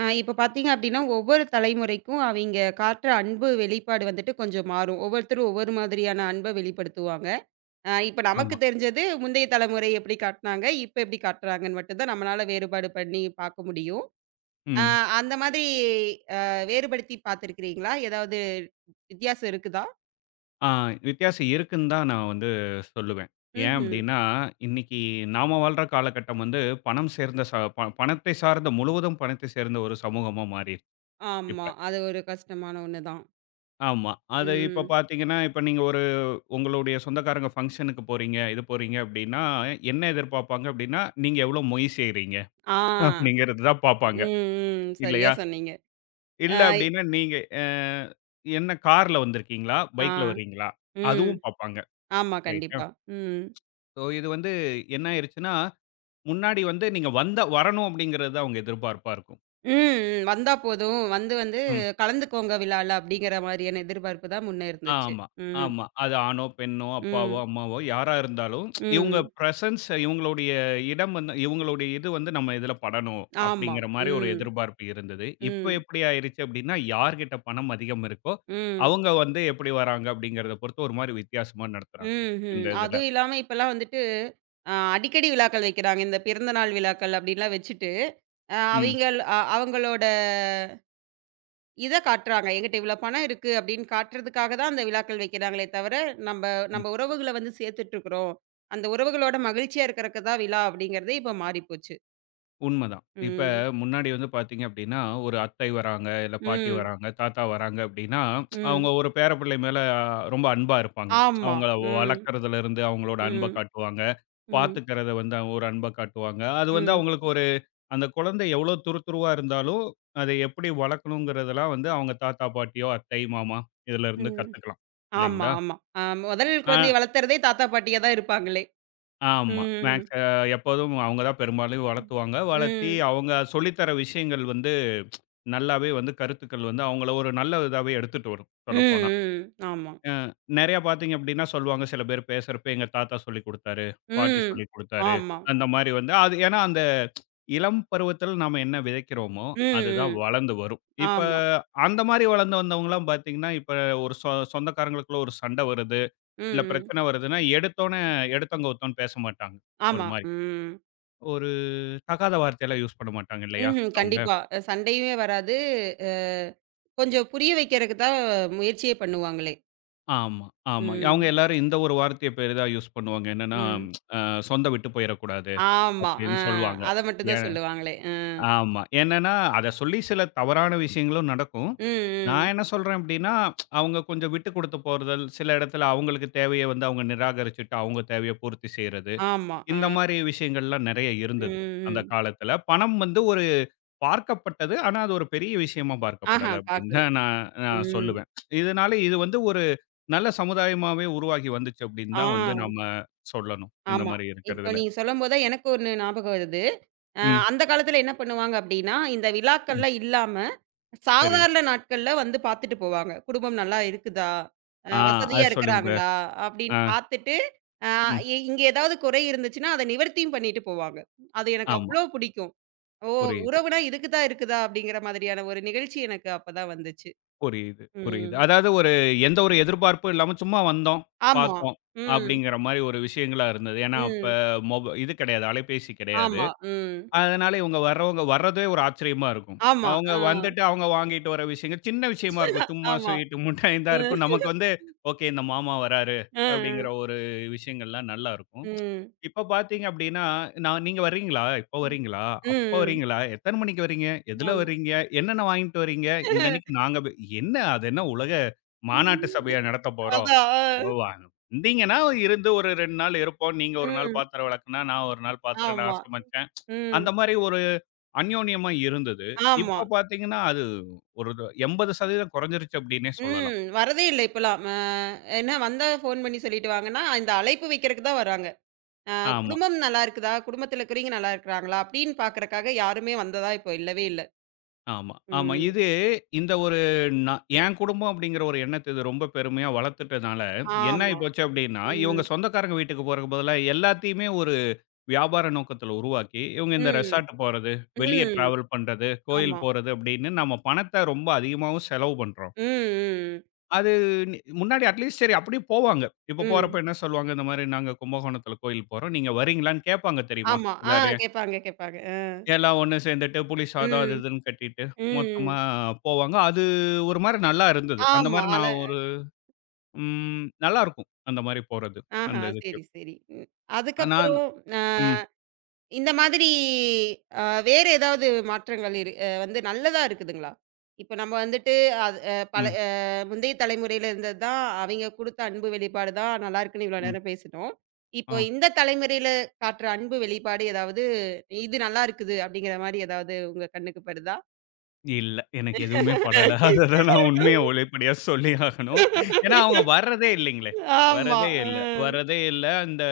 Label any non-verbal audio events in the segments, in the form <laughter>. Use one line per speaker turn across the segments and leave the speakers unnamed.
இப்ப பார்த்தீங்க அப்டின்னா, ஒவ்வொரு தலைமுறைக்கும் அவைங்க காட்டுற அன்பு வெளிப்பாடு வந்துட்டு கொஞ்சம் மாறும். ஒவ்வொருத்தரும் ஒவ்வொரு மாதிரியான அன்ப வெளிப்படுத்துவாங்க. இப்ப நமக்கு
ஆமா.
தெரிஞ்சது முந்தைய தலைமுறை எப்டி காட்னாங்க, இப்ப எப்டி காட்டுறாங்கன்னு மட்டும் தான் நம்மளால வேறுபாடு பண்ணி பார்க்க முடியும். அ
ம்.
அந்த மாதிரி அ வேறுபடுத்தி பார்த்துருக்கிறீங்களா? ஏதாவது வித்தியாசம் இருக்குதா?
ஆ வித்தியாசம் இருக்குன்னு தான் நான் வந்து சொல்லுவேன். ஏன்
ம்ஹ்ம்.
அப்டின்னா, இன்னைக்கு நாம வாழ்ற காலகட்டம் வந்து பணம் சேர்ந்த ச ப பணத்தை சார்ந்த முழுவதும் பணத்தை சேர்ந்த ஒரு சமூகமா மாறிருச்சு இப்ப.
ஆமா. அது ஒரு கஷ்டமான ஒண்ணு தான்.
ஆமா. அத இப்ப
ம்.
பார்த்தீங்கன்னா, இப்ப நீங்க ஒரு உங்களுடைய சொந்தக்காரங்க ஃபங்ஷனுக்கு போறீங்க, இது போறீங்க அப்டின்னா, என்ன எதிர்பார்ப்பாங்க அப்டின்னா, நீங்க எவ்ளோ மொய் செய்றீங்க
ஆ.
அப்டிங்கிறது தான் பார்ப்பாங்க.
ம், ம். சரியா
இல்லையா?
சொன்னீங்க. அ
இல்ல அப்டின்னா நீங்க என்ன கார்ல வந்திருக்கீங்களா?
ஆ.
பைக்ல வர்றீங்களா?
ம்.
அதுவும் பார்ப்பாங்க.
ஆமா.
ரைட்.
கண்டிப்பா. ம்.
ஸோ இது வந்து என்ன ஆயிருச்சுன்னா, முன்னாடி வந்து நீங்க வந்தா வரணும் அப்படிங்கிறது தான் அவங்க எதிர்பார்ப்பா இருக்கும்.
ம். வந்தா போதும். வந்து வந்து
ம்.
கலந்துக்கோங்க விழால அப்படிங்கிற மாரியான எதிர்பார்ப்பு தான் முன்ன இருந்துச்சு.
ஆமா,
ம்.
ஆமா. அது ஆணோ, பெண்ணோ, அப்பாவோ,
ம்.
அம்மாவோ யாரா இருந்தாலும்
ம்.
இவங்க
ம்.
பிரசன்ஸ் இவங்களுடைய இடம் வந்து இவங்களுடைய இது வந்து நம்ம இதில படணும்
ஆமா.
அப்படிங்கிற மாரி ஒரு
ம்.
எதிர்பார்ப்பு இருந்தது. இப்ப
ம்.
எப்படி ஆயிருச்சு அப்படின்னா, யார்கிட்ட பணம் அதிகம் இருக்கோ,
ம்.
அவங்க வந்து எப்படி வராங்க அப்படிங்கிறத பொறுத்து ஒரு மாரி வித்தியாசமா நடத்துறாங்க. இந்த
ம்ஹ்ம்.
இதில.
அதுவும் இல்லாம இப்பலாம் வந்துட்டு, அடிக்கடி விழாக்கள் வைக்கிறாங்க. இந்த பிறந்தநாள் விழாக்கள் அப்படின்லாம் வச்சுட்டு, அ
ம்.
அவிங்கள் அ அவங்களோட இத காட்டுறாங்க. என்கிட்ட இவ்வளோ பணம் இருக்கு அப்படின்னு காட்டுறதுக்காக தான் அந்த விழாக்கள் வைக்கிறாங்களே தவிர, நம்ப நம்ப உறவுகள வந்து சேர்த்துட்ருக்குறோம். அந்த உறவுகளோட மகிழ்ச்சியா இருக்கறக்கு தான் விழா அப்படிங்கிறதே இப்ப மாறிப்போச்சு.
உண்மதான். இப்ப
ம்.
முன்னாடி வந்து பார்த்தீங்க அப்படின்னா, ஒரு அத்தை வராங்க, இல்ல பாட்டி
ம்.
வராங்க, தாத்தா வராங்க அப்படின்னா,
ம்.
அவங்க ஒரு பேர பிள்ளை மேல ரொம்ப அன்பா இருப்பாங்க.
ஆமா.
அவங்கள
ம்.
வளர்க்கறதுலருந்து அவங்களோட அன்ப
ம்.
காட்டுவாங்க.
ம்.
பார்த்துக்கிறத வந்து அவங்க ஒரு அன்ப காட்டுவாங்க. அது வந்து
ம்.
அவங்களுக்கு ஒரு அந்த குழந்தை எவ்வளோ துருதுருவா இருந்தாலும், அதை எப்படி வளர்க்கணுங்கிறதெல்லாம் வந்து அவங்க தாத்தா, பாட்டியோ, அத்தை, மாமா இதுலருந்து
ம்.
கத்துக்கலாம்.
ஆமா,
இல்லைங்களா?
ஆமா. ஆ முதல்
ஆ
குழந்தைய வளர்த்துறதே தாத்தா, பாட்டியா தான் இருப்பாங்களே!
ஆமா.
ம்.
மேக்ஸ் எப்போதும் அவங்க தான் பெரும்பாலும்
ம்.
வளர்த்துவாங்க. வளர்த்தி
ம்.
அவங்க சொல்லி தர விஷயங்கள் வந்து நல்லாவே வந்து கருத்துக்கள் வந்து அவங்கள ஒரு நல்ல இதாவே எடுத்துட்டு வரும் சொல்லப்போனா.
ம். ஆமா.
அ நெறையா பார்த்தீங்க அப்டின்னா சொல்லுவாங்க சில பேர் பேசுறப்ப எங்க தாத்தா சொல்லிக் குடுத்தாரு, பாட்டி
ம்.
சொல்லிக் குடுத்தாரு.
ஆமா.
அந்த மாரி வந்து அது ஏன்னா அந்த இளம் பருவத்தில் நாம என்ன விதைக்கிறோமோ, அதுதான்
ம். ம்.
வளர்ந்து வரும். இப்ப
ஆமா.
அந்த மாரி வளர்ந்து வந்தவங்கலாம் பார்த்தீங்கன்னா, இப்ப ஒரு சொந்தக்காரங்களுக்குள்ள ஒரு சண்ட வருது,
ம்.
இல்ல
ம்.
பிரச்சனை வருதுன்னா, எடுத்தோனே எடுத்தோம் கவுத்தோம்ன்னு பேச மாட்டாங்க. ஒரு
ஆமா.
மாரி.
ம்.
ஒரு தகாத வார்த்தையெல்லாம் யூஸ் பண்ண மாட்டாங்க இல்லையா?
ம்ஹ்ம்.
அவங்க.
கண்டிப்பா. சண்டையுமே வராது. அ கொஞ்சம் புரிய வைக்கிறதுக்கு தான் முயற்சியே பண்ணுவாங்களே!
ஆமா, ஆமா. அவங்க
ம்.
எல்லாரும் இந்த ஒரு வார்த்தைய பெரிதா யூஸ் பண்ணுவாங்க. என்னன்னா,
ம்.
அ "சொந்த விட்டு போயிறக்கூடாது"
ஆமா. ஆ.
அப்படின்னு சொல்லுவாங்க.
அத மட்டும் தான்
ஏன்
சொல்லுவாங்களே! அ.
ஆமா. என்னன்னா, அத சொல்லி சில தவறான விஷயங்களும் நடக்கும்.
ம்.
நான்
ம்.
என்ன சொல்றேன் அப்படின்னா, அவங்க கொஞ்சம் விட்டு குடுத்து போறதல், சில இடத்துல அவங்களுக்கு தேவைய வந்து அவங்க நிராகரிச்சுட்டு, அவங்க தேவைய பூர்த்தி செய்றது.
ஆமா. அ,
இந்த மாரி விஷயங்கள்லாம் நெறைய இருந்தது, அந்த
ம், ம்.
காலத்துல. பணம் வந்து ஒரு பார்க்கப்பட்டது. ஆனா, அது ஒரு பெரிய விஷயமா
ஆஹா
பார்க்கப்படல அப்படின்னு
பாக்கல.
தான் நான் நான்
ம்.
சொல்லுவேன். இதனால இது வந்து ஒரு நல்ல சமுதாயமாவே உருவாகி வந்துச்சு அப்படின்னு
ஆ,
தான் வந்து நம்ம சொல்லணும். இந்த
ஆமா.
மாரி
இப்போ
இருக்கிறதுல.
நீங்க சொல்லும்போது தான் எனக்கு ஒண்ணு ஞாபகம் வருது. அ
ம்,
அந்த காலத்துல என்ன பண்ணுவாங்க அப்டின்னா, இந்த
ம்.
விழாக்கள்லாம் இல்லாம,
சரி.
சாதாரண நாட்கள்ல வந்து பாத்துட்டு போவாங்க. குடும்பம் நல்லா இருக்குதா?
ஆ அது
வசதியா
சொல்லுங்க ப்ரோ.
இருக்கிறாங்களா?
ஆ,
அப்டின்னு பாத்துட்டு, அ
ம்.
இ இங்க ஏதாவது குறை இருந்துச்சுன்னா, அத நிவர்த்தியும் பண்ணிட்டு போவாங்க. அது எனக்கு
ஆமா.
அவ்ளோ பிடிக்கும். ஓ!
புரியுது,
உறவுனா இதுக்கு தான் இருக்குதா? அப்டிங்கிற மாதிரியான ஒரு நிகழ்ச்சி எனக்கு அப்பதான் வந்துச்சு.
புரியுது, புரியுது.
ம்.
அதாவது ஒரு எந்த ஒரு எதிர்பார்ப்பும் இல்லாம சும்மா வந்தோம்,
ஆமா.
பார்த்தோம்
ம்.
அப்படிங்கிற மாரி ஒரு விஷயங்களா இருந்தது. ஏன்னா அப்ப
ம்.
மொப இது கிடையாது, அலைபேசி கிடையாது.
ஆமா. ம்.
அதனால இவங்க வர்றவங்க வர்றதே ஒரு ஆச்சரியமா இருக்கும்.
ஆமா.
அவங்க
ஆ.
வந்துட்டு அவங்க வாங்கிட்டு வர விஷயங்கள் சின்ன விஷயமா இருக்கும்.
<laughs>
சும்மா
ஆமா.
ஸ்வீட்டு, முட்டாய் தான்
ம்.
இருக்கும். நமக்கு வந்து ஓகே இந்த மாமா வராரு
அ. அ.
அப்படிங்கிற ஒரு விஷயங்கள்லாம் நல்லா இருக்கும்.
ம்.
இப்ப பார்த்தீங்க அப்படின்னா, நான் நீங்க வர்றீங்களா? இப்ப வர்றீங்களா? அப்ப
ம்.
வர்றீங்களா? எத்தன மணிக்கு வர்றீங்க? எதுல
ஆமா.
வர்றீங்க? என்னென்ன வாங்கிட்டு வர்றீங்க? இந்த அன்னைக்கு நாங்க ப என்ன அது என்ன உலக மாநாட்டு சபையா நடத்த போறோம்?
அதான்.
ஓ
அ.
வந்தீங்கன்னா இருந்து ஒரு 2 நாள் இருப்போம். நீங்க 1 நாள்
ம்.
பாத்திரம் விளக்குனா, நான் 1 நாள் பாத்திரம் நான்
ஆமா.
சமைச்சேன்.
ம்.
அந்த மாரி ஒரு அந்யோன்யமா இருந்தது.
ஆமா.
இப்ப பார்த்தீங்கன்னா, அது ஒரு 80% குறைஞ்சிருச்சு அப்டின்னே சொல்லலாம்.
ம். வரதே இல்ல இப்பலாம். என்ன வந்தா ஃபோன் பண்ணி சொல்லிட்டு வாங்கன்னா, இந்த அழைப்பு வைக்கிறக்கு தான் வராங்க.
ஆமா,
குடும்பம் நல்லா இருக்குதா? குடும்பத்துல இருக்கிறவங்க நல்லா இருக்கிறாங்களா? அப்படின்னு பார்க்கறக்காக யாருமே வந்ததா இப்போ இல்லவே இல்ல.
ஆமா, ஆமா.
ம்.
இது இந்த ஒரு நான் என் குடும்பம் அப்டிங்கிற ஒரு எண்ணத்த இது ரொம்ப பெருமையா வளர்த்துட்டனால, என்ன ஆயி
ஆமா.
போச்சு அப்டின்னா,
ம்.
இவங்க சொந்தக்காரங்க வீட்டுக்கு போறதுக்கு பதிலா எல்லாத்தையுமே ஒரு வியாபார நோக்கத்துல உருவாக்கி, இவங்க இந்த
ம்.
ரெசார்ட் போறது, வெளிய
ம்.
டிராவல் பண்றது, கோயில்
ஆமா.
போறது அப்டின்னு நம்ம பணத்த ரொம்ப அதிகமாவும் செலவு பண்றோம்.
ம். ம்.
அது முன்னாடி அட்லீஸ்ட் சரி அப்படியே போவாங்க. இப்ப
ம்.
போறப்ப என்ன சொல்லுவாங்க, இந்த மாரி நாங்க கும்பகோணத்தில கோயில் போறோம். நீங்க வரீங்களான்னு கேட்பாங்க தெரியுமா?
ஆமா. ஆ
எல்லாரையும்.
கேட்பாங்க, கேட்பாங்க.
எல்லாம் ஒண்ணு சேர்ந்துட்டு புளி சாதம் அது
ம்.
இதுன்னு கட்டிட்டு மொத்தமா
ம்.
போவாங்க. அது ஒரு மாரி நல்லா இருந்தது. அந்த
ஆமா.
மாரி
அல
நான் ஒரு ம் நல்லாருக்கும். அந்த மாரி போறது.
ஆஹா.
அந்த இதுக்கு.
சரி, சரி. ம்.
நான்
அதுக்கப்புறம் அ
ம்,
இந்த மாதிரி அ வேற ஏதாவது மாற்றங்கள் இரு அ வந்து நல்லதா இருக்குதுங்களா? இப்ப நம்ம வந்துட்டு அது அ பல
ம்,
அ முந்தைய தலைமுறையில இருந்தது தான் அவைங்க குடுத்த அன்பு வெளிப்பாடு தான் நல்லா இருக்குன்னு இவ்வளோ
ம்.
நேரம் பேசினோம். இப்போ
ஆ.
இந்த தலைமுறையில காட்டுற அன்பு வெளிப்பாடு ஏதாவது, இது நல்லா இருக்குது அப்படிங்கிற மாரி ஏதாவது உங்க கண்ணுக்கு படுதா?
இல்ல. எனக்கு எதுவுமே படல. அததான் நான்
<laughs>
உண்மைய ஒளிப்படையா சொல்லி ஆகணும். ஏன்னா, அவங்க வர்றதே இல்லைங்களே!
ஆமா.
வரதே
அ.
இல்ல. வரதே இல்ல. அந்த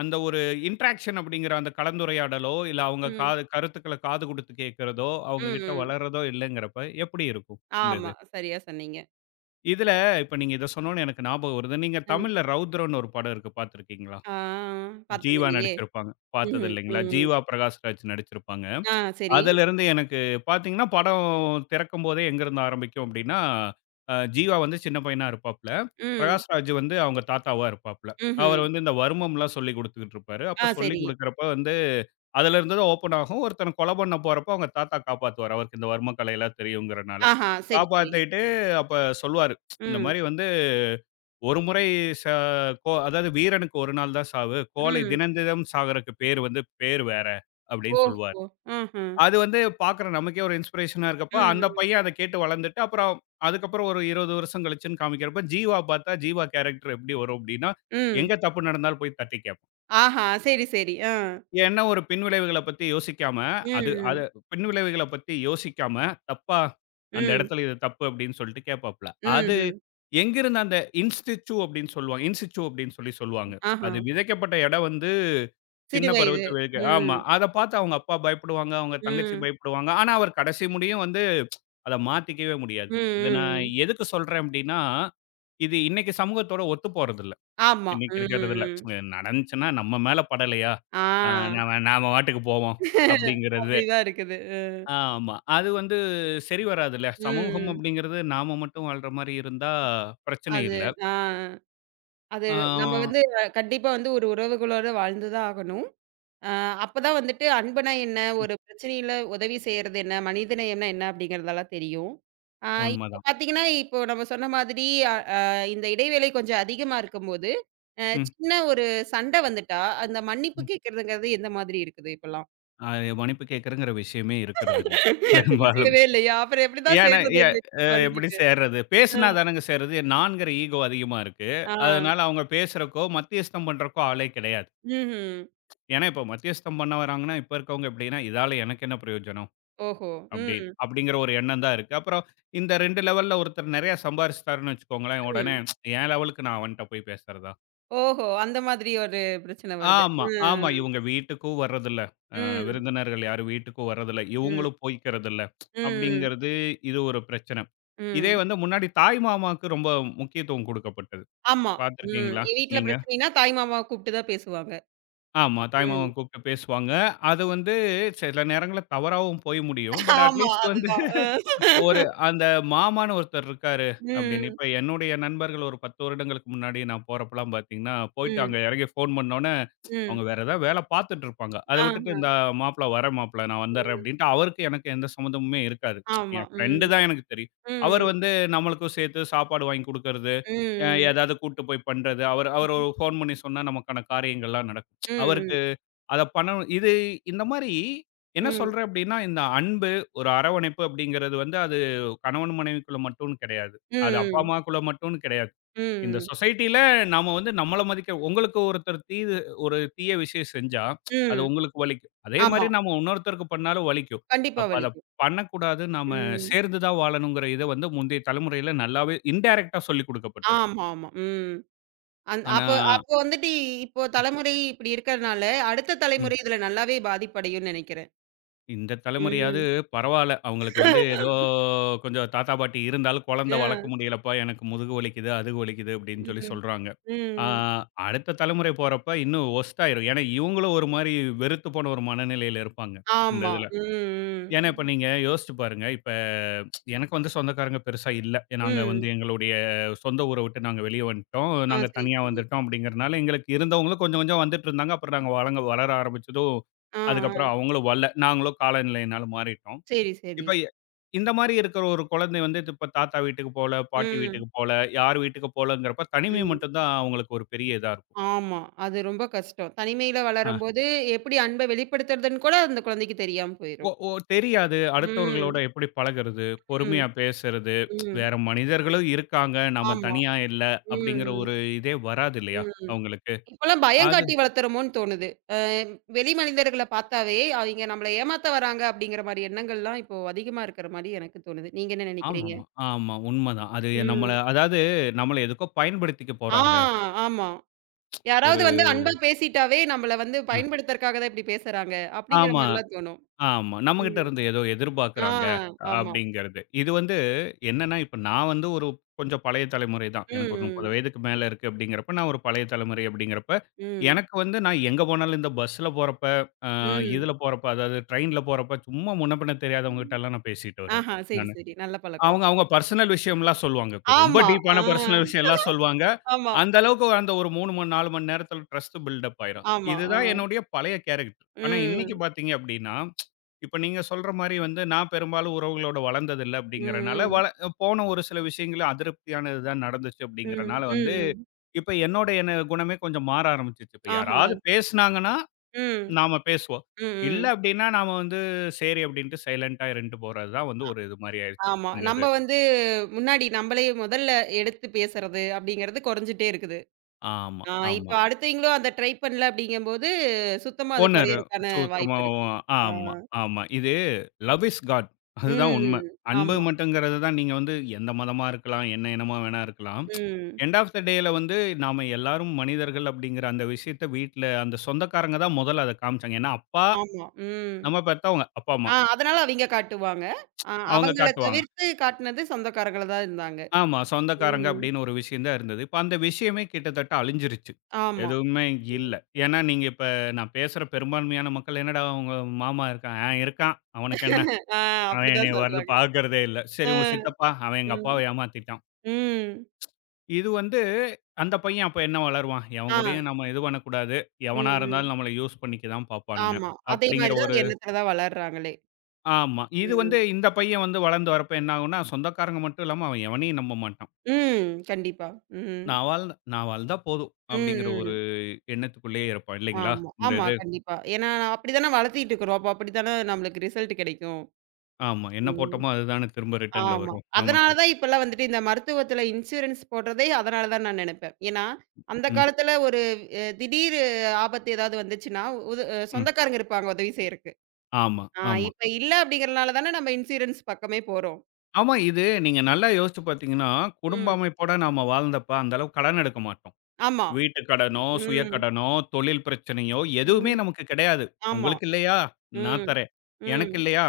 அந்த ஒரு இன்டராக்ஷன் அப்படிங்கிற அந்த கலந்துரையாடலோ, இல்ல அவங்க
ம்,
காது கருத்துக்கள காது குடுத்து கேட்கிறதோ, அவங்க
ம்,
கிட்ட
ம்.
வளர்றதோ இல்லங்கிறப்ப எப்படி இருக்கும் இந்த
ஆமா.
இது?
சரியா சொன்னீங்க.
இதுல இப்ப நீங்க இத சொன்னோனே எனக்கு ஞாபகம் வருது. நீங்க
ம்.
தமிழ்ல ரவுத்ரம்னு ஒரு படம் இருக்கு பார்த்திருக்கீங்களா?
ஆ பார்த்தது
ஜீவா
இல்லையே!
நடிச்சிருப்பாங்க. பார்த்தது
ம்ஹ்ம்.
இல்லைங்களா?
ம்.
ஜீவா பிரகாஷ்ராஜ் நடிச்சிருப்பாங்க.
ஆ சரி.
அதிலிருந்து எனக்கு பார்த்தீங்கன்னா, படம் திறக்கும்போதே எங்கேருந்து ஆரம்பிக்கும் அப்டின்னா, ஜீவா வந்து சின்ன பையனா இருப்பாப்ல.
ம்.
பிரகாஷ்ராஜ் வந்து அவங்க தாத்தாவா இருப்பாப்ல.
ம்ஹ்ம்.
அவரு வந்து இந்த வர்மம்லாம் சொல்லிக் குடுத்துக்கிட்டு இருப்பாரு. அப்ப
ஆ
சொல்லிக்
சரி.
குடுக்குறப்ப வந்து அதிலிருந்து தான் ஓப்பன் ஆகும். ஒருத்தன கொலை பண்ண போறப்ப அவங்க தாத்தா காப்பாத்துவாரு. அவருக்கு இந்த வர்ம கலையெல்லாம் தெரியுங்கிறனால.
ஆஹா! சரி, சரி.
காப்பாத்திட்டு அப்ப சொல்லுவாரு. இந்த
ம்.
மாரி வந்து ஒரு முறை ச கோ அதாவது வீரனுக்கு ஒரு நாள் தான் சாவு. கோழை
ம்.
தினம் தினம் சாகறக்கு பேரு வந்து பேர் வேற அப்டின்னு சொல்லுவாரு.
ஓஹோ! ம்ஹ்ம்.
அது வந்து பாக்குற நமக்கே ஒரு இன்ஸ்பிரேஷனா இருக்கப்ப,
ம்,
அந்த
ம்.
பையன் அத கேட்டு வளர்ந்துட்டு, அப்புறம் அதுக்கப்புறம் ஒரு 20 வருஷம் கழிச்சுன்னு காமிக்கிறப்ப, ஜீவா பாத்தா, ஜீவா கேரக்டர் எப்படி வரும் அப்படின்னா,
ம்.
எங்க தப்பு நடந்தாலும் போய் தட்டி கேப்பான்.
ஆஹா! சரி, சரி. ஆ.
ஏன்னா, ஒரு பின்விளைவுகள பத்தி யோசிக்காம,
ம்,
அது அது
ம்.
பின்விளைவுகள பத்தி யோசிக்காம, தப்பா அந்த
ம்.
இடத்துல இது தப்பு அப்படின்னு சொல்லிட்டு கேட்பாப்ல.
ம்,
அது
ம்.
எங்கிருந்து அந்த இன்ஸ்டிச்சு அப்படின்னு சொல்லுவாங்க. இன்சிச்சு அப்படின்னு சொல்லி சொல்லுவாங்க.
ஆஹா!
அது விதைக்கப்பட்ட இடம் வந்து
சிறு
சின்ன
வயது.
பருவத்தில இருக்கு. ஆமா.
ம்.
அத பார்த்து அவங்க அப்பா பயப்படுவாங்க, அவங்க தங்கச்சி
ம்.
பயப்படுவாங்க. ஆனா, அவர் கடைசி முடியும் வந்து அத மாத்திக்கவே முடியாது.
ம்,
இத நான்
ம், ம்.
எதுக்கு சொல்றேன் அப்படின்னா, இது இன்னைக்கு சமூகத்தோட ஒத்து போறதில்ல.
ஆமா.
இன்னைக்கு
ம்,
இருக்கிறதில்ல.
ம்.
நடந்துச்சுன்னா நம்ம மேல படலையா? அ
ஆ.
நாம நாம பாட்டுக்கு போவோம் அப்படிங்கிறது.
அப்படிதான் இருக்குது.
ஆமா. அது வந்து சரி வராதுல்ல. சமூகம்
ம், ம்.
அப்படிங்கிறது நாம மட்டும் வாழ்ற மாரி இருந்தா பிரச்சனை
அது
இல்ல.
ஆ. அது
ஆ
நம்ம வந்து கண்டிப்பா வந்து ஒரு உறவுகளோட வாழ்ந்து தான் ஆகணும். அ அப்பதான் வந்துட்டு அன்புனா என்ன? ஒரு பிரச்சனையில உதவி செய்றது என்ன? மனிதநேயம்னா என்ன? அப்படிங்கிறதெல்லாம் தெரியும். அ இப்ப
உண்மதான்.
பார்த்தீங்கன்னா, இப்போ நம்ம சொன்ன மாதிரி அ அ இந்த இடைவேளை கொஞ்சம் அதிகமா இருக்கும்போது, அ
ம்,
சின்ன ஒரு சண்டை வந்துட்டா, அந்த மன்னிப்பு
ம்.
கேட்கிறதுங்கிறது எந்த மாதிரி இருக்குது இப்பலாம்?
அது மன்னிப்பு கேட்கிறங்கிற விஷயமே இருக்கிறதில்ல. பெரும்பாலும்.
இசையவே <laughs> இல்லையா? அப்புறம் எப்படிதான்
ஏன்னா
சேர்றது
எ
இது
எப்படி
மறுபடியுமே?
சேர்றது? பேசுனா தானங்க சேர்றது. நான்கிற ஈகோ அதிகமா இருக்கு.
ஆ.
அதனால அவங்க பேசுறக்கோ, மத்தியஸ்தம் பண்றக்கோ ஆளே கிடையாது.
ம்ஹ்ம்.
ஏன்னா, இப்போ மத்தியஸ்தம் பண்ண வராங்கன்னா, இப்ப இருக்கவங்க எப்படின்னா, இதால எனக்கு என்ன பிரயோஜனம்?
ஓஹோ!
அப்படி
ம்.
அப்படிங்கிற ஒரு எண்ணம் தான் இருக்கு. அப்புறம் இந்த 2 லெவல்ல ஒருத்தர் நெறைய சம்பாரிச்சுட்டாருன்னு வச்சுக்கோங்களேன், உடனே
ம்.
என் லெவலுக்கு நான் அவன்ட்ட போய் பேசுறதா?
ஓஹோ! அந்த மாதிரி ஒரு பிரச்சனை வருது.
ஆமா, ஆமா.
ம்.
இவங்க வீட்டுக்கும் வர்றதில்ல. அ
ம்.
விருந்தினர்கள் யாரும் வீட்டுக்கும் வர்றதில்ல.
ம்.
இவங்களும் போய்க்கிறதில்ல.
ம்.
அப்படிங்கிறது இது ஒரு பிரச்சனை. இதே
ம்.
வந்து முன்னாடி தாய் மாமாவுக்கு ரொம்ப முக்கியத்துவம் குடுக்கப்பட்டது.
ஆமா. ம்.
பார்த்துருக்கீங்களா
வீட்ல
நீங்க?
பிரச்சனைன்னா, தாய் மாமாவ கூப்பிட்டு தான் பேசுவாங்க.
ஆமா. தாய்
ம்.
மாமன் கூப்பிட்டு பேசுவாங்க. அது வந்து சில நேரங்கள்ல தவறாவும் போய் முடியும். பட்
ஆமா.
அட்லீஸ்ட் வந்து
அதுதான். அ. ம்.
ஒரு
<laughs>
அந்த மாமான்னு ஒருத்தர் இருக்காரு அப்படின்னு. இப்ப என்னுடைய நண்பர்கள் ஒரு 10 வருடங்களுக்கு முன்னாடி நான் போறப்பலாம் பார்த்தீங்கன்னா, போயிட்டு
ம்.
அங்க எறங்கி ஃபோன் பண்ணோனே,
ம்.
அவங்க வேற ஏதாவது வேல பார்த்துட்டு இருப்பாங்க. அத விட்டுட்டு
ஆஹ.
இந்த மாப்பிள வரேன் மாப்பிள நான் வந்துடுறேன்
ம்.
அப்படின்ட்டு அவருக்கு எனக்கு எந்த சம்மந்தமுமே இருக்காது.
ஆமா.
என் ஃப்ரெண்டு
ம்.
தான் எனக்கு தெரியும். அவர்
ம்.
வந்து நம்மளுக்கும் சேர்த்து சாப்பாடு வாங்கி குடுக்கறது,
ம்.
ஏதாவது கூட்டு போய் பண்றது. அவர் அவர் ஒரு ஃபோன் பண்ணி சொன்னா நமக்கான காரியங்கள்லாம் நடக்கும். அவருக்கு
ம்.
அத பண்ணணும். இது இந்த மாரி என்ன
ம்.
சொல்றேன் அப்டின்னா, இந்த அன்பு, ஒரு அரவணைப்பு அப்டிங்கிறது வந்து அது கணவன் மனைவிக்குள்ள மட்டும்னு கிடையாது. அது அப்பா,
ம்.
அம்மாக்குள்ள மட்டும்னு கிடையாது. இந்த
ம்.
சொசைட்டில நாம வந்து நம்மள மதிக்க உங்களுக்கு ஒருத்தர் தீது ஒரு தீய விஷயம் செஞ்சா, அது
ம்.
உங்களுக்கு வலிக்கும். அதே
ஆமா.
மாரி நாம இன்னொருத்தருக்கு பண்ணாலும் வலிக்கும்.
கண்டிப்பா
அப்ப அத
வலிக்கும்.
பண்ணக்கூடாது. நாம
ம்.
சேர்ந்து தான் வாழணுங்கிற இத வந்து முந்தைய தலைமுறையில நல்லாவே இன்டைரக்ட்டா சொல்லிக் குடுக்கப்பட்டது.
ஆமாமா. ம். அந்
ஆனா,
அப்ப அப்போ வந்துட்டு இப்போ தலைமுறை இப்டி இருக்கறனால, அடுத்த
ம்.
தலைமுறை இதுல நல்லாவே பாதிப்படையும்னு நெனைக்கிறேன்.
இந்த தலைமுறையாவது
ம்.
பரவால்ல. அவங்களுக்கு வந்து ஏதோ
<laughs>
கொஞ்சம் தாத்தா, பாட்டி இருந்தாலும் குழந்தை
அ.
வளர்க்க முடியலப்பா, எனக்கு முதுகு வலிக்குது, அது வலிக்குது அப்படின்னு சொல்லி
ம்.
சொல்றாங்க. ஆ
ம்.
அடுத்த தலைமுறை போறப்ப இன்னும் ஒர்ஸ்ட் ஆயிரும். ஏன்னா இவங்களும் ஒரு மாரி வெறுத்து போன ஒரு மனநிலையில இருப்பாங்க, இந்த
ஆமா.
இதுல.
ம்,
ஏன்னா, இப்ப
ம்.
நீங்க யோசிச்சு பாருங்க. இப்ப எனக்கு வந்து சொந்தக்காரங்க பெருசா இல்ல. நாங்க வந்து
ம்.
எங்களுடைய சொந்த ஊர விட்டு நாங்க வெளிய வந்துட்டோம்.
ஆ
நாங்க
சரி,
தனியா
சரி.
வந்துட்டோம் அப்படிங்கிறனால, எங்களுக்கு இருந்தவங்களும் கொஞ்சம் கொஞ்சம் வந்துட்டு இருந்தாங்க. அப்புறம் நாங்க வளங்க வளர ஆரம்பிச்சதும்,
ஆ, ஆ.
அதுக்கப்புறம் அவங்களும் வரல. நாங்களும் காலநிலையினால மாறிட்டோம்.
சரி, சரி.
இப்ப இந்த மாரி இருக்கிற ஒரு குழந்தை வந்து இப்ப தாத்தா வீட்டுக்கு போல, பாட்டி
ம்,
வீட்டுக்கு போல, யார் வீட்டுக்கு போலங்கிறப்ப தனிமை
ம்.
மட்டும் தான் அவங்களுக்கு ஒரு பெரிய இதா இருக்கும்.
ஆமா. அது ரொம்ப கஷ்டம். தனிமையில வளரும்போது எப்படி அன்ப வெளிப்படுத்துறதுன்னு கூட அந்த குழந்தைக்கு தெரியாம
ஒ
போயிரும்.
ஒ தெரியாது. அடுத்தவர்களோட
ம்,
எப்படி பழகுறது?
ம்,
பொறுமையா பேசுறது,
ம்.
வேற மனிதர்களும் இருக்காங்க. நம்ம
ஆமா.
தனியா இல்ல அப்படிங்கிற
ம்,
ஒரு இதே வராது இல்லையா
ம்.
அவங்களுக்கு?
இப்பலாம் பயம்
அது
காட்டி வளர்த்துறோமோன்னு தோணுது. அ வெளி மனிதர்கள பார்த்தாவே அவிங்க நம்மள ஏமாத்த வராங்க அப்படிங்கிற மாரி எண்ணங்கள்லாம் இப்போ அதிகமா இருக்கிற மாரி எனக்கு தோணுது. நீங்க என்ன நினைக்கிறீங்க?
ஆமாமா, ஆமா. உண்மதான். அது நம்மள
ம்.
அதாவது நம்மள எதுக்கோ பயன்படுத்திக்க
ஆ,
போறாங்க.
ஆமா.
ஒரு
யாராவது வந்து அன்பா பேசிட்டாவே, நம்மள வந்து
அ
பயன்படுத்துறக்காக தான் இப்படி பேசுறாங்க. அப்படிங்கிற
ஆமா,
மாரிலாம் தோணும்.
ஆமா. நம்மகிட்ட
ம்.
இருந்து ஏதோ
ஆ,
எதிர்பார்க்குறாங்க
ஆமா.
அப்படிங்கிறது. இது வந்து என்னன்னா, இப்ப நான் வந்து ஒரு கொஞ்சம் பழைய தலைமுறை தான்.
ம்,
எனக்கு ஒரு 30
ம்,
வயதுக்கு மேல இருக்கு அப்படிங்கிறப்ப, நான் ஒரு பழைய தலைமுறை அப்படிங்கிறப்ப,
ம்,
எனக்கு வந்து நான் எங்க போனாலும் இந்த பஸ்ல போறப்ப,
ம்.
இதுல போறப்ப, அதாவது ட்ரெயின்ல போறப்ப சும்மா முன்ன பின்ன தெரியாதவங்ககிட்டலாம் நான் பேசிட்டு வருவேன்
ஆஹா, சரி,
நானு.
சரி. நல்ல பழக்கம்.
அவங்க அவங்க பர்சனல் விஷயம்லாம் சொல்லுவாங்க. இப்ப ரொம்ப
ஆமா.
டீப்பான
ஆ,
பர்சனல் விஷயம்லாம் சொல்லுவாங்க.
ஆமா,
அந்த அளவுக்கு அந்த ஒரு 3 மணி 4 மணி நேரத்தில ட்ரஸ்ட் பில்டப் ஆயிரும்.
ஆமா. ஆ.
இதுதான் என்னுடைய பழைய கேரக்டர். ஆனா இன்னைக்கு
ம்,
பார்த்தீங்க அப்டின்னா, இப்ப நீங்க சொல்ற மாரி வந்து நான் பெரும்பாலும் உறவுகளோட வளர்ந்ததில்ல
ம்,
அப்டிங்கிறனால,
ம்,
போன ஒரு சில விஷயங்கள் அதிருப்தியானது தான் நடந்துச்சு
ம்,
அப்டிங்கிறனால
ம்,
வந்து,
ம்.
இப்ப என்னோட என்ன குணமே கொஞ்சம் மாற ஆரம்பிச்சுருச்சு. இப்ப
ஆஹா.
யாராவது பேசினாங்கன்னா
ம்,
நாம பேசுவோம். இல்ல
ம், ம்.
அப்டின்னா, நாம வந்து சரி அப்டின்ட்டு சைலன்ட்டா இருந்துட்டு போறது தான் வந்து ஒரு இது மாரி ஆயிருச்சு.
ஆமா.
இந்த
நம்ம
இது.
வந்து முன்னாடி நம்மளே முதல்ல எடுத்து பேசுறது அப்படிங்கிறது குறைஞ்சுட்டே இருக்குது.
ஆமா,
ஆ, இப்ப
ஆமா.
அடுத்தவங்களும் அத ட்ரை பண்ணல அப்படிங்கும்போது, சுத்தமா அது
ஒன்னரு
குறையறக்கான
சுத்தமா
வாய்ப்பு இருக்குது. ஆ.
ஆமா, ஆமா. இது லவ் இஸ் காட் அதுதான் உண்ம.
ம்.
அன்பு
ஆமா.
மட்டும்ங்கிறது தான் நீங்க வந்து எந்த மதமா இருக்கலாம், என்ன இனமா வேணா இருக்கலாம்.
ம்.
எண்ட் ஆஃப் த டேல வந்து நாம எல்லாரும் மனிதர்கள் அப்டிங்கிற அந்த விஷயத்த வீட்ல அந்த சொந்தக்காரங்க தான் முதல்ல அத காமிச்சாங்க. ஏன்னா, அப்பா
ஆமா. ம்.
நம்ம பெத்தவங்க, அப்பா, அம்மா
ஆ அதனால அவிங்க காட்டுவாங்க.
அவங்க
அவங்கள
காட்டுவாங்க.
தவிர்த்து காட்டுனது சொந்தக்காரங்கள தான் இருந்தாங்க.
ஆமா. சொந்தக்காரங்க
ம்.
அப்படின்னு ஒரு விஷயம் தான் இருந்தது. இப்ப அந்த விஷயமே கிட்டத்தட்ட அழிஞ்சிருச்சு.
ஆமா.
எதுவுமே இல்ல. ஏன்னா நீங்க இப்ப நான் பேசுற பெரும்பான்மையான மக்கள் என்னடா உங்க மாமா இருக்கான். ஆ இருக்கான். அவனுக்கு என்ன?
ஆ
அவன்
அப்படிதான்
என்னைய வருது
சொல்றாங்க.
பார்க்கிறதே இல்ல. சரி உங்க
அ.
சித்தப்பா? அவன் எங்க அப்பாவ
ம்.
ஏமாத்திட்டான்.
ம்.
இது வந்து அந்த பையன் அப்ப என்ன வளருவான்? எவன்
ஆ.
கூடயும் நம்ம இது பண்ணக்கூடாது.
ம்,
எவனா
ம்.
இருந்தாலும் நம்மள யூஸ் பண்ணிக்க தான் பார்ப்பானுங்க.
ஆமா. அதே
அப்படிங்கிற
மாரி தான்
ஒரு
அந்த எண்ணத்துல தான் வளர்றாங்களே.
ஆமா. இது
ம்.
வந்து இந்த பையன் வந்து வளர்ந்து வரப்ப என்ன ஆகும்னா, சொந்தக்காரங்க மட்டும் இல்லாம அவன் எவனையும் நம்ப மாட்டான்.
ம். கண்டிப்பா. ம்.
நான் வாழ்ந்தா போதும்
ம்,
அப்படிங்கிற ஒரு
ம்.
எண்ணத்துக்குள்ளேயே இருப்பான் இல்லைங்களா?
ஆமா.
இந்த
ஆமா.
இது.
கண்டிப்பா. ஏன்னா, அப்படித்தானே வளர்த்திட்டு இருக்கிறோம். அப்ப அப்படித்தானே நம்மளுக்கு ரிசல்ட் கிடைக்கும்.
ஆமா. என்ன
ம்.
போட்டோமோ அதுதானே திரும்ப ரிட்டர்ன்ல
ஆமா.
வரும்
அதனால
நமக்கு.
தான் இப்பல்லாம் வந்துட்டு இந்த மருத்துவத்தில இன்சூரன்ஸ் போடுறதே அதனால தான் நான் நெனப்பேன். ஏன்னா, அந்த
ம்,
காலத்தில ஒரு திடீர் ஆபத்து ஏதாவது வந்துச்சுன்னா, உத அ
ம்.
சொந்தக்காரங்க இருப்பாங்க உதவி செய்றக்கு.
ஆமா,
ஆ
ஆமா.
இப்ப இல்ல அப்படிங்கிறனால தானே நம்ம இன்சூரன்ஸ் பக்கமே போறோம்.
ஆமா, இது நீங்க நல்லா யோசிச்சு பார்த்தீங்கன்னா, குடும்ப
ம்.
அமைப்போட நாம வாழ்ந்தப்ப அந்த அளவுக்கு கடன் எடுக்க மாட்டோம்.
ஆமா.
வீட்டு கடனோ, சுய
ம்.
கடனோ, தொழில் பிரச்சனையோ எதுவுமே
ம்.
நமக்கு கிடையாது.
ஆமா.
உங்களுக்கு இல்லையா? நான்
ம்.
தரேன்.
ம்.
எனக்கு இல்லையா?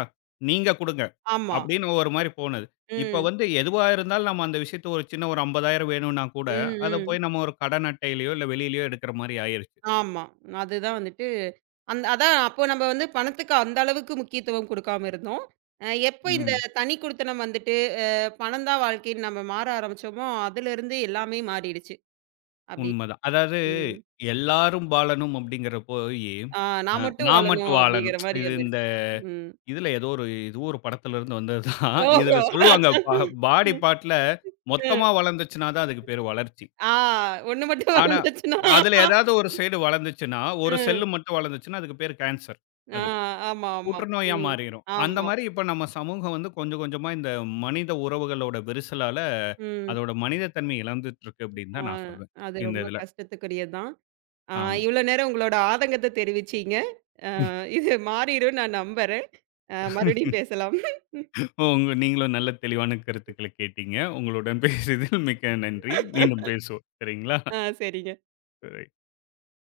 நீங்க குடுங்க.
ஆமா.
அப்படின்னு ஒரு மாரி போனது. இப்ப
ம்.
வந்து எதுவா இருந்தாலும் நம்ம அந்த விஷயத்த ஒரு சின்ன ஒரு 50,000 வேணும்னா கூட,
ம்.
அத
ம்.
போய் நம்ம ஒரு கடன் அட்டையிலயோ, இல்ல வெளியிலயோ எடுக்கிற மாரி ஆயிருச்சு.
ஆமா. அதுதான் வந்துட்டு அந்த அதான் அப்போ நம்ம வந்து பணத்துக்கு அந்த அளவுக்கு முக்கியத்துவம் குடுக்காம இருந்தோம். எப்போ இந்த
ம்.
தனி குடித்தனம் வந்துட்டு, அ பணம் தான் வாழ்க்கைன்னு நம்ம மாற ஆரம்பிச்சோமோ, அதிலிருந்து எல்லாமே மாறிடுச்சு. அப்டி
உண்மதான். அதாவது
ம்.
எல்லாரும் வாழணும் அப்படிங்கிற போயி,
ஆ
அ
நான் மட்டும்
நான்
வாழணும்
மட்டும் வாழணும்.
அப்டிங்கிற மாரி
இது இந்த
வந்துருச்சு. ம்.
இதுல ஏதோ ஒரு இது ஒரு படத்துல இருந்து வந்தது தான். இதுல
ஓஹோ!
சொல்லுவாங்க பாடி
ம்.
பார்ட்ல மொத்தமா
ம்.
வளர்ந்துச்சுன்னா தான் அதுக்கு பேரு வளர்ச்சி.
ஆ 1 மட்டும்
ஆனா,
வளர்ந்துச்சுன்னா
அதுல ஏதாவது ஒரு சைடு வளர்ந்துச்சுன்னா, ஒரு
ம்.
செல்லு மட்டும் வளர்ந்துச்சுன்னா அதுக்கு பேரு கேன்சர்.
ஆ
அது
ஆமா, ஆமா.
புற்றுநோயா
ம்.
மாறிரும். அந்த
ஆமா.
மாரி இப்ப நம்ம சமூகம் வந்து கொஞ்சம் கொஞ்சமா இந்த மனித உறவுகளோட விரிசலால
ம்.
அதோட மனித தன்மை இழந்துட்டு இருக்கு அப்படின்னு
ஆ
தான் நான் சொல்வேன்.
அது
இந்த
ரொம்ப
இதுல.
கஷ்டத்துக்குரியது தான். ஆ
ஆமா.
இவ்ளோ நேரம் உங்களோட ஆதங்கத்த தெரிவிச்சீங்க. ஆ, இது மாறிரும்னு நான் நம்புறேன். மறுபடியும் பேசலாம்.
ஓ! உங்க நீங்களும் நல்ல தெளிவான கருத்துக்கள கேட்டீங்க. உங்களுடன் பேசியதில் மிக்க நன்றி. மீண்டும்
<laughs>
பேசுவோம். சரிங்களா?
ஆ சரிங்க.